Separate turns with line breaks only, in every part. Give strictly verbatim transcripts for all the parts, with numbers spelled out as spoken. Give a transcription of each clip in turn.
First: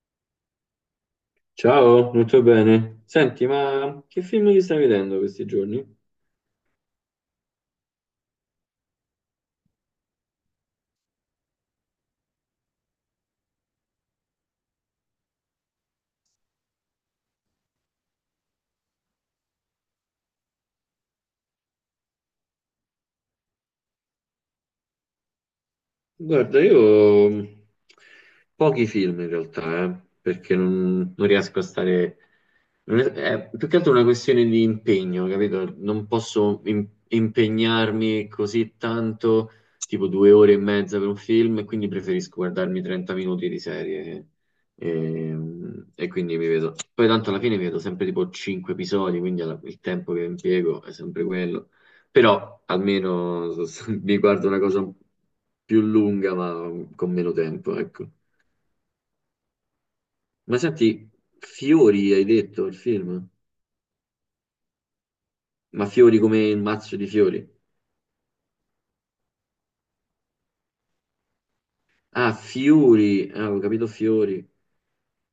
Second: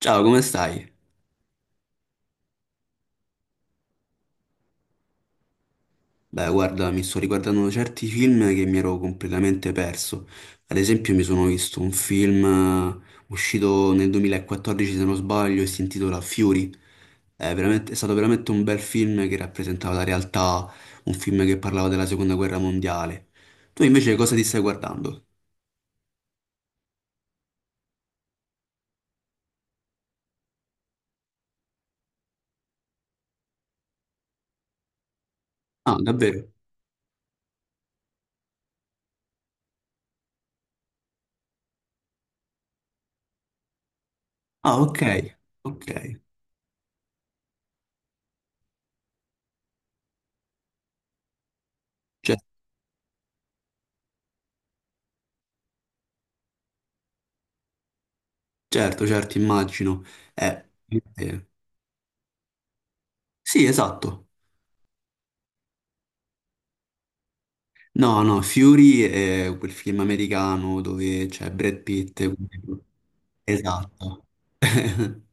Ciao, come stai?
Ciao, molto bene. Senti, ma che film ti stai vedendo questi giorni?
Beh, guarda, mi sto riguardando certi film che mi ero completamente perso. Ad esempio, mi sono visto un film eh, uscito nel duemilaquattordici, se non sbaglio, e si intitola Fury. È veramente- è stato veramente un bel film che rappresentava la realtà, un film che parlava della Seconda Guerra Mondiale. Tu invece cosa ti stai guardando?
Guarda, io mh, pochi film in realtà, eh, perché non, non riesco a stare. Non è, è più che altro una questione di impegno, capito?
Ah,
Non
davvero?
posso im- impegnarmi così tanto, tipo due ore e mezza per un film, e quindi preferisco guardarmi trenta minuti di serie.
Ah, ok,
E,
ok.
mh, e quindi mi vedo. Poi tanto alla fine mi vedo sempre tipo cinque episodi, quindi alla- il tempo che impiego è sempre quello.
Cer-
Però almeno mi guardo una cosa più lunga, ma con meno tempo, ecco.
certo, certo, immagino.
Ma
Eh,
senti,
eh,
Fiori hai detto il film?
sì, esatto.
Ma Fiori come il mazzo di fiori?
No, no, Fury è quel film americano dove c'è Brad Pitt.
Ah, Fiori, ah, ho capito
Esatto.
Fiori,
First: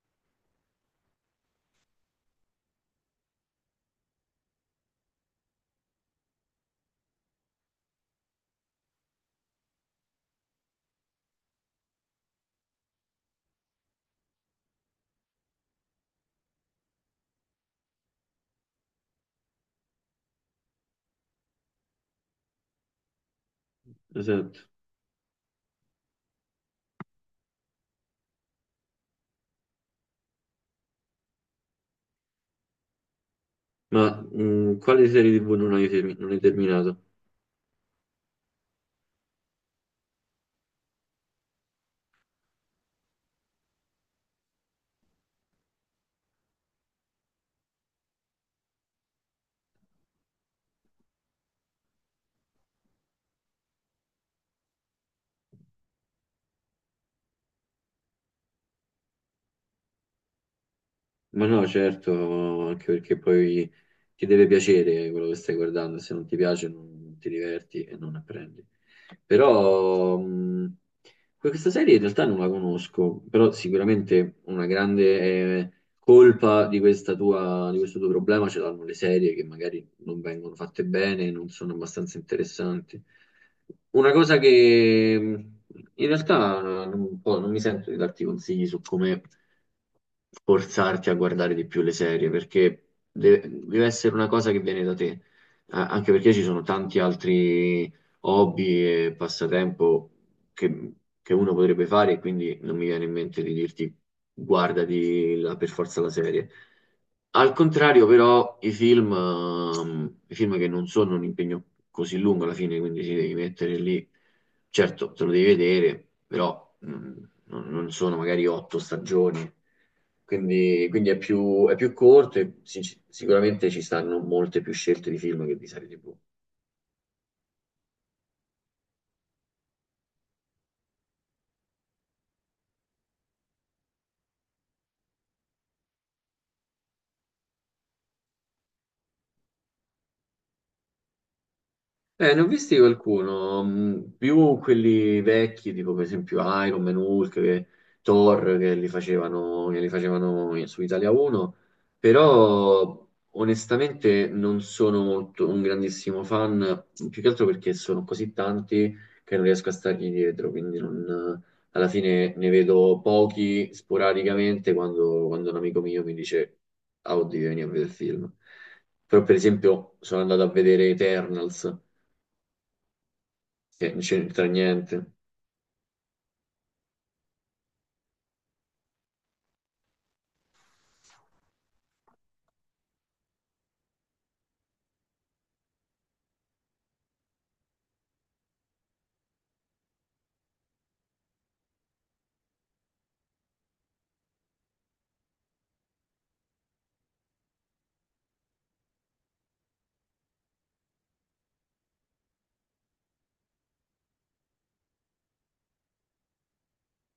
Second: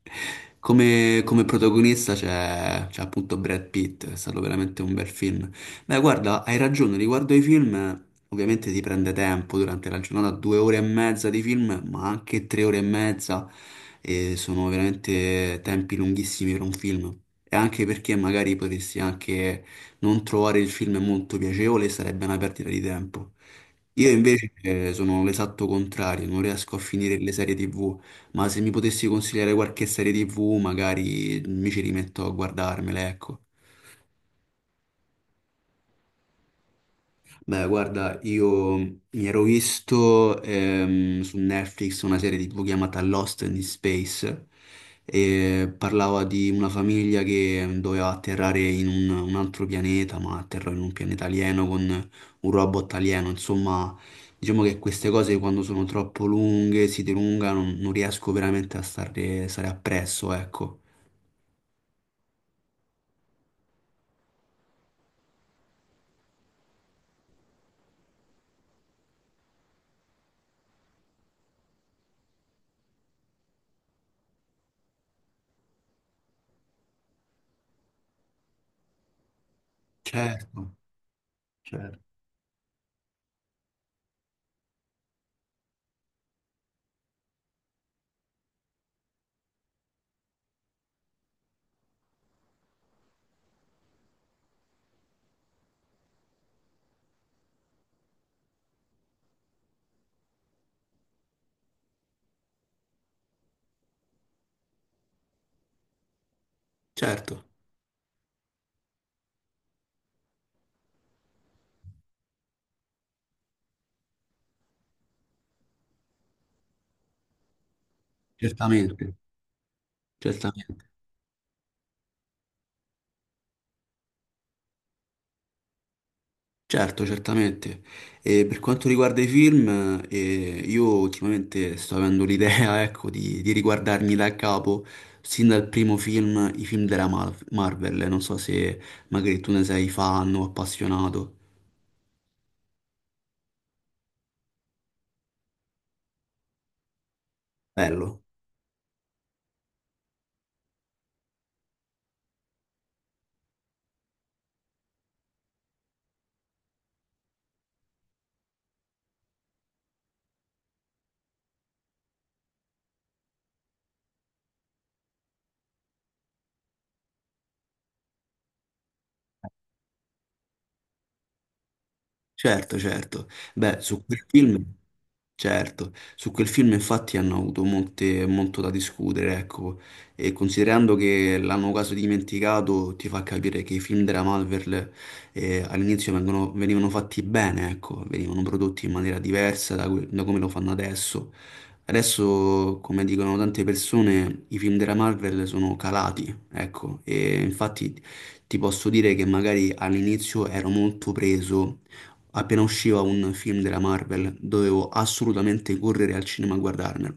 Come, come protagonista c'è c'è appunto Brad Pitt, è stato veramente un bel film. Beh, guarda, hai ragione, riguardo ai film, ovviamente si prende tempo durante la giornata, due ore e mezza di film, ma anche tre ore e mezza, e sono veramente tempi lunghissimi per un film. E anche perché magari potresti anche non trovare il film molto piacevole, sarebbe una perdita di tempo. Io invece
esatto.
eh, sono l'esatto contrario, non riesco a finire le serie ti vu. Ma se mi potessi consigliare qualche serie ti vu, magari mi ci rimetto a guardarmela, ecco.
Ma mh, quale serie tivù non hai, termi- non hai terminato?
Beh, guarda, io mi ero visto ehm, su Netflix una serie ti vu chiamata Lost in Space e parlava di una famiglia che doveva atterrare in un, un altro pianeta, ma atterrò in un pianeta alieno con un robot alieno. Insomma, diciamo che queste cose quando sono troppo lunghe, si dilungano, non riesco veramente a stare, stare appresso, ecco.
Ma no, certo, anche perché poi ti deve piacere quello che stai guardando, se non ti piace non ti diverti e non apprendi. Però mh, questa serie in realtà non la conosco, però sicuramente una grande eh, colpa di questa tua, di questo tuo problema ce l'hanno le serie che magari non vengono
Certo.
fatte bene, non sono
Certo,
abbastanza interessanti. Una cosa che mh, in realtà non, un po' non mi sento di darti consigli su come forzarti a guardare di più le serie, perché deve, deve essere una cosa che viene da te. A- anche perché ci sono tanti altri hobby e passatempo che, che uno potrebbe fare e quindi non mi viene in mente di dirti guardati la- per forza la serie.
certo,
Al contrario, però, i film, ehm, i film che non sono un impegno così lungo alla fine, quindi ti devi mettere lì, certo, te lo devi vedere, però mm, non, non sono magari otto
certamente,
stagioni,
certamente,
quindi, quindi è più, è più corto e sinc- sicuramente ci stanno molte più scelte di film che di serie T V.
certo, certamente. E per quanto riguarda i film, eh, io ultimamente sto avendo l'idea, ecco, di, di riguardarmi da capo, sin dal primo film, i film della Mar- Marvel. Non so se magari tu ne sei fan o appassionato.
Eh, ne ho visti qualcuno, mh, più quelli vecchi, tipo per esempio Iron Man, Hulk, che-
Bello,
Thor, che li facevano, che li facevano in- su Italia uno, però onestamente non sono molto, un grandissimo fan, più che altro perché sono così tanti che non riesco a stargli dietro, quindi non- alla fine ne vedo pochi sporadicamente quando, quando un amico mio mi dice, ah, oddio, vieni a vedere il film. Però per esempio sono andato a vedere Eternals
certo, certo. Beh,
che non
su quel
c'entra
film.
niente.
Certo, su quel film infatti hanno avuto molte- molto da discutere, ecco, e considerando che l'hanno quasi dimenticato, ti fa capire che i film della Marvel eh, all'inizio vengono- venivano fatti bene, ecco, venivano prodotti in maniera diversa da, que- da come lo fanno adesso. Adesso, come dicono tante persone, i film della Marvel sono calati, ecco, e infatti ti posso dire che magari all'inizio ero molto preso. Appena usciva un film della Marvel, dovevo assolutamente correre al cinema a guardarmelo.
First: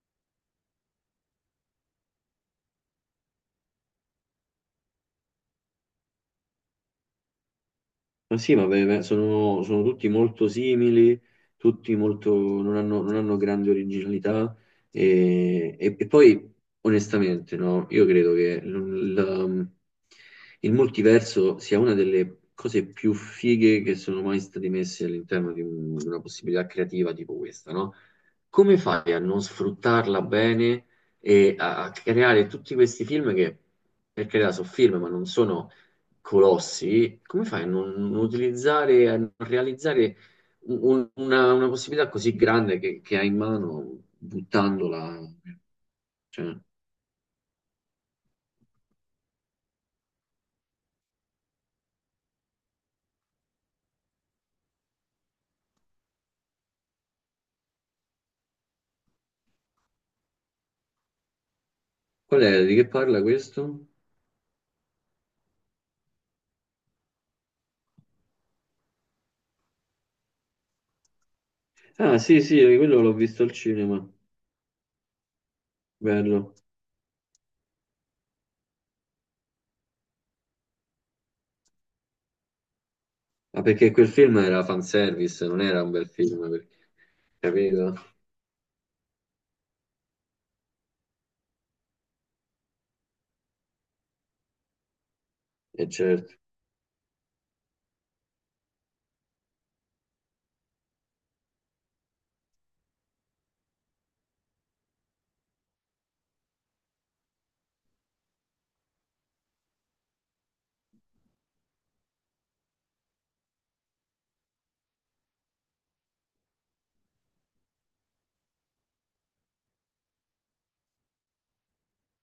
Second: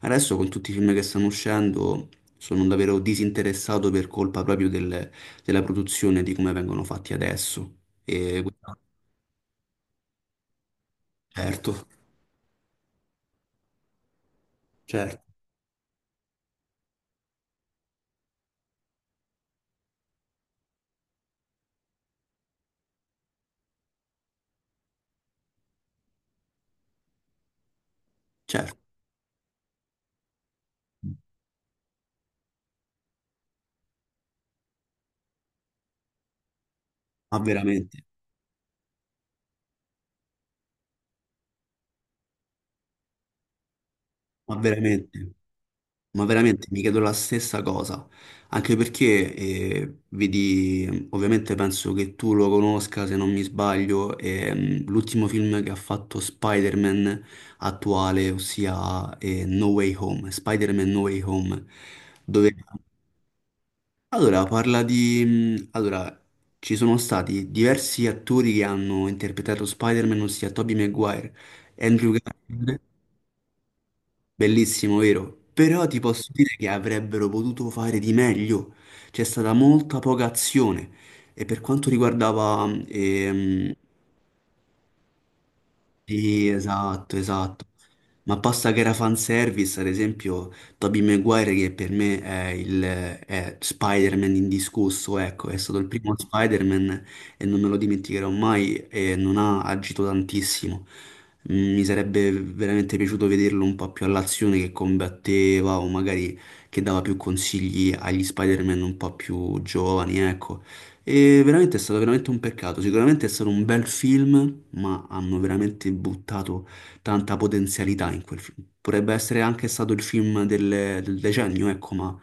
Adesso con tutti i film che stanno uscendo sono davvero disinteressato per colpa proprio del- della produzione, di come vengono fatti adesso.
Ma
E,
sì, ma beh, beh, sono, sono tutti molto simili,
certo,
tutti molto, non hanno, non hanno grande originalità
certo,
e, e- e poi onestamente no, io credo che l- la- il multiverso sia una delle cose più fighe che sono mai state messe all'interno di un- di una possibilità creativa tipo questa, no? Come
certo,
fai a non sfruttarla bene e a, a creare tutti questi film che, per carità, sono film, ma non sono colossi.
ma
Come fai a non,
veramente,
non utilizzare, a non realizzare un- una, una possibilità così grande che, che hai in mano
ma
buttandola?
veramente. Ma
Cioè,
veramente mi chiedo la stessa cosa, anche perché eh, vedi, ovviamente penso che tu lo conosca se non mi sbaglio, ehm, l'ultimo film che ha fatto Spider-Man attuale, ossia eh, No Way Home, Spider-Man No Way Home,
qual
dove
è? Di che parla questo?
allora parla di... mh, Allora, ci sono stati diversi attori che hanno interpretato Spider-Man, ossia Tobey Maguire, Andrew
Ah, sì, sì,
Garfield.
quello l'ho visto al cinema.
Bellissimo, vero? Però ti posso
Bello.
dire che avrebbero potuto fare di meglio. C'è stata molta poca azione. E per quanto riguardava
Ma
ehm,
perché quel film era fanservice, non era un bel
sì,
film, perché-
esatto, esatto.
capito?
Ma posta che era fanservice, ad esempio, Tobey Maguire, che per me è il è Spider-Man indiscusso, ecco, è stato
E
il primo
certo.
Spider-Man e non me lo dimenticherò mai e non ha agito tantissimo. Mm, Mi sarebbe veramente piaciuto vederlo un po' più all'azione che combatteva o magari che dava più consigli agli Spider-Man un po' più giovani, ecco. E veramente è stato veramente un peccato. Sicuramente è stato un bel film, ma hanno veramente buttato tanta potenzialità in quel film. Potrebbe essere anche stato il film del, del decennio, ecco, ma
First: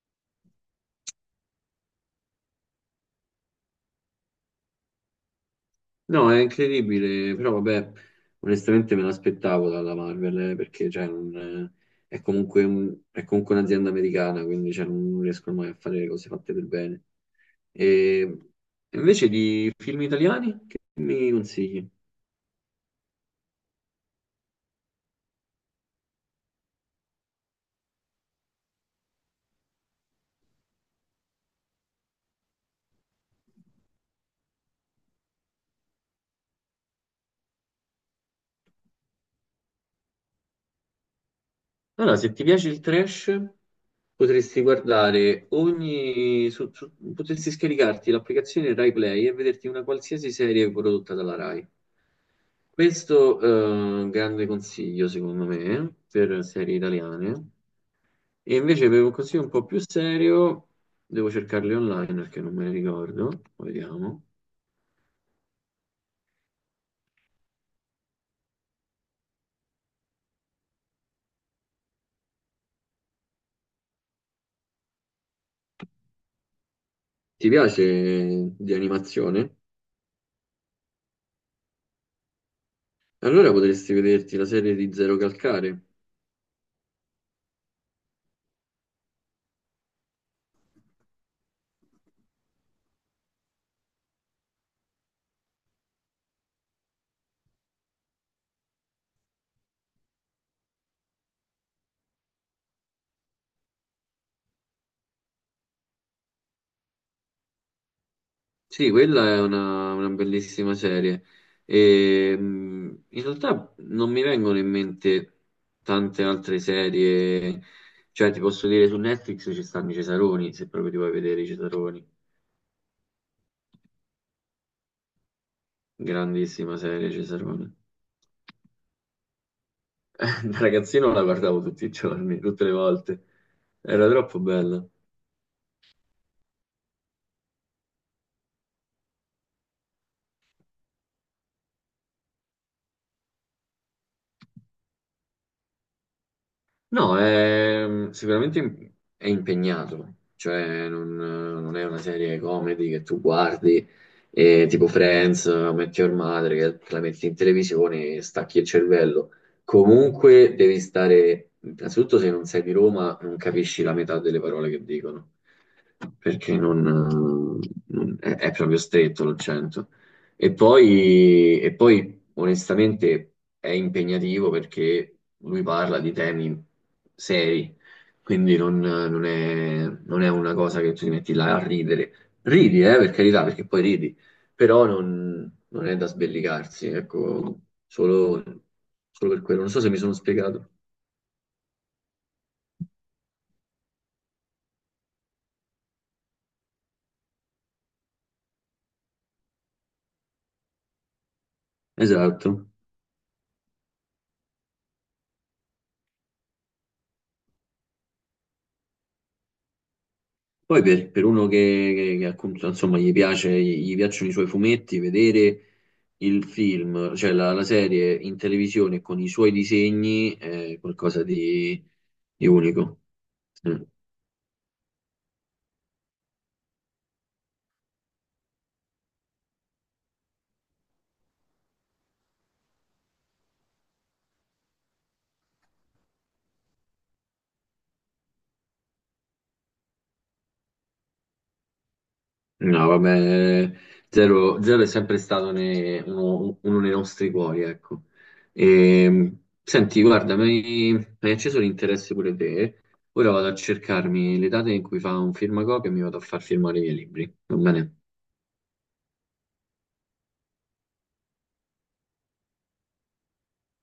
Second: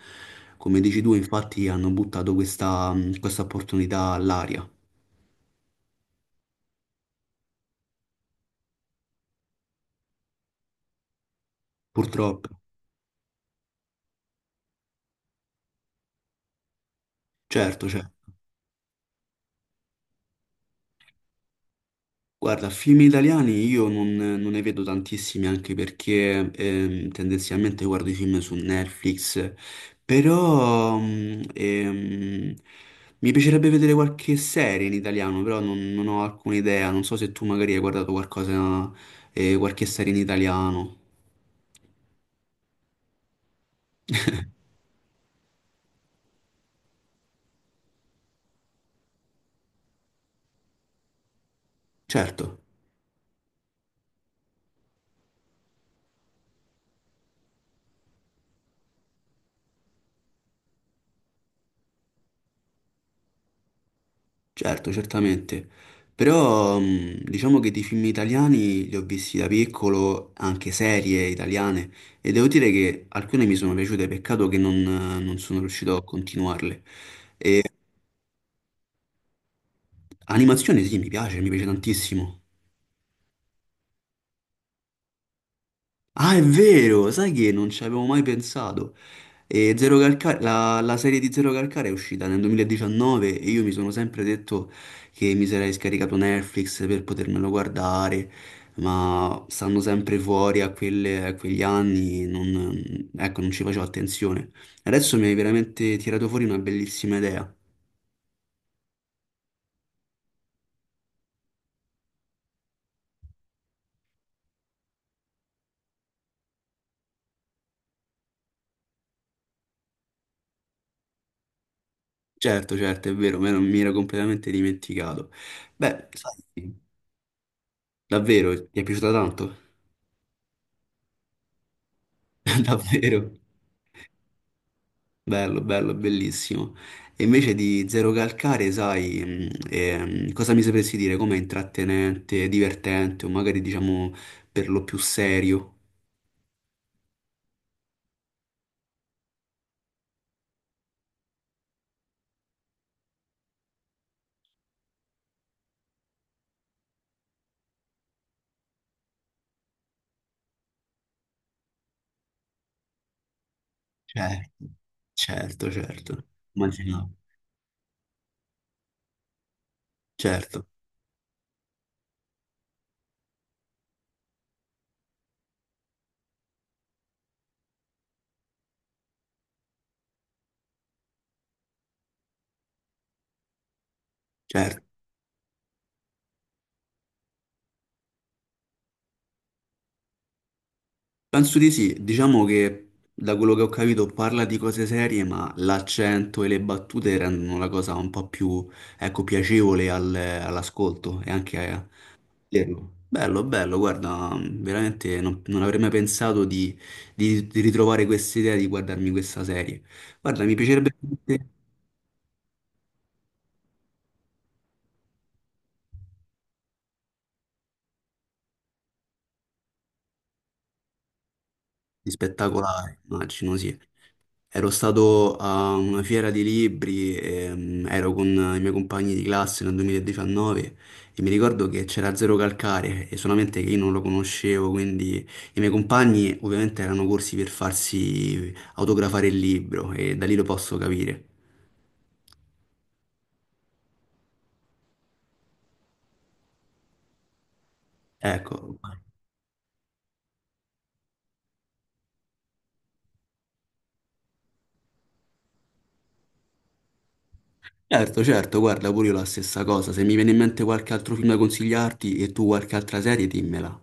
come dici tu, infatti hanno buttato questa, questa opportunità all'aria.
No, è incredibile, però vabbè, onestamente me l'aspettavo dalla Marvel, eh, perché cioè, non, eh, è
Purtroppo.
comunque un- è comunque un'azienda americana, quindi cioè, non riescono mai a fare le cose fatte per bene.
Certo, certo.
E invece di film italiani, che mi consigli?
Guarda, film italiani io non, non ne vedo tantissimi anche perché ehm, tendenzialmente guardo i film su Netflix, però mm, ehm, mi piacerebbe vedere qualche serie in italiano, però non, non ho alcuna idea, non so se tu magari hai guardato qualcosa, eh, qualche serie in italiano.
Allora, se ti piace il trash, potresti guardare ogni... su- su- potresti scaricarti l'applicazione Rai Play e vederti una qualsiasi serie prodotta dalla Rai.
Certo.
Questo è un grande consiglio, secondo me, per serie italiane. E invece per un consiglio un po' più serio, devo cercarle online perché non me ne ricordo. Vediamo.
Certo, certamente. Però mh, diciamo che di film italiani li ho visti da piccolo, anche serie italiane, e devo dire che alcune mi sono piaciute, peccato che non, non sono riuscito a continuarle.
Ti piace di animazione?
Animazione sì, mi piace, mi piace tantissimo.
Allora potresti vederti la serie di Zero Calcare.
Ah, è vero, sai che non ci avevo mai pensato. E Zero Calcare, la, la serie di Zero Calcare è uscita nel duemiladiciannove e io mi sono sempre detto che mi sarei scaricato Netflix per potermelo guardare, ma stando sempre fuori a, quelle- a quegli anni non, ecco, non ci facevo attenzione. Adesso mi hai veramente tirato fuori una bellissima idea.
Sì, quella è una, una bellissima serie. E, mh, in realtà non mi vengono in mente tante altre serie. Cioè, ti posso dire, su Netflix ci stanno i Cesaroni, se proprio ti vuoi vedere i Cesaroni.
Certo, certo, è vero, me non- mi ero completamente dimenticato. Beh, sai,
Grandissima serie, Cesaroni.
davvero, ti è piaciuta tanto?
Da ragazzino la guardavo tutti i giorni, tutte le volte.
Davvero.
Era troppo bella.
Bello, bello, bellissimo. E invece di Zero Calcare, sai, mh, ehm, cosa mi sapresti dire? Com'è intrattenente, divertente o magari diciamo per lo più serio?
No, è- sicuramente im- è impegnato, cioè non, non è una serie comedy che tu guardi e tipo Friends, metti Your Mother, che te la metti in televisione e stacchi il cervello. Comunque devi stare, innanzitutto se non sei di Roma non capisci la metà delle
Certo,
parole che dicono,
certo, certo.
perché non,
Immaginavo.
non- è, è proprio stretto l'accento. E
Certo,
poi, e poi, onestamente, è impegnativo perché lui parla di temi seri, quindi non, non è, non è una cosa che tu ti metti là a ridere. Ridi, eh, per carità, perché poi ridi,
certo.
però non, non è da sbellicarsi, ecco, solo, solo per quello. Non so se mi sono spiegato.
Penso di sì, diciamo che da quello che ho capito parla di cose serie, ma l'accento e le battute rendono la cosa un po' più, ecco, piacevole al- all'ascolto e anche a-
Esatto.
Vero. Bello, bello, guarda, veramente non, non avrei mai pensato di, di- di ritrovare questa idea di guardarmi questa serie. Guarda, mi
Poi
piacerebbe
per, per uno
veramente-
che, che- che appunto, insomma, gli piace, gli gli piacciono i suoi fumetti, vedere il film, cioè la, la serie in televisione con i suoi disegni è qualcosa di,
di
di
spettacolare,
unico.
immagino, sì.
Mm.
Ero stato a una fiera di libri, ehm, ero con i miei compagni di classe nel duemiladiciannove e mi ricordo che c'era Zero Calcare e solamente che io non lo conoscevo, quindi i miei compagni ovviamente erano corsi per farsi autografare il libro e da lì lo posso capire.
No, vabbè, Zero, Zero è sempre stato ne- uno, uno dei nostri cuori, ecco.
Ecco.
E, senti, guarda, mi mi hai acceso l'interesse pure te. Ora vado a cercarmi le date in cui fa un firmacopia e mi vado a far firmare i miei libri. Va bene?
Certo, certo, guarda, pure io la stessa cosa. Se mi viene in mente qualche altro film da consigliarti e tu qualche altra serie, dimmela.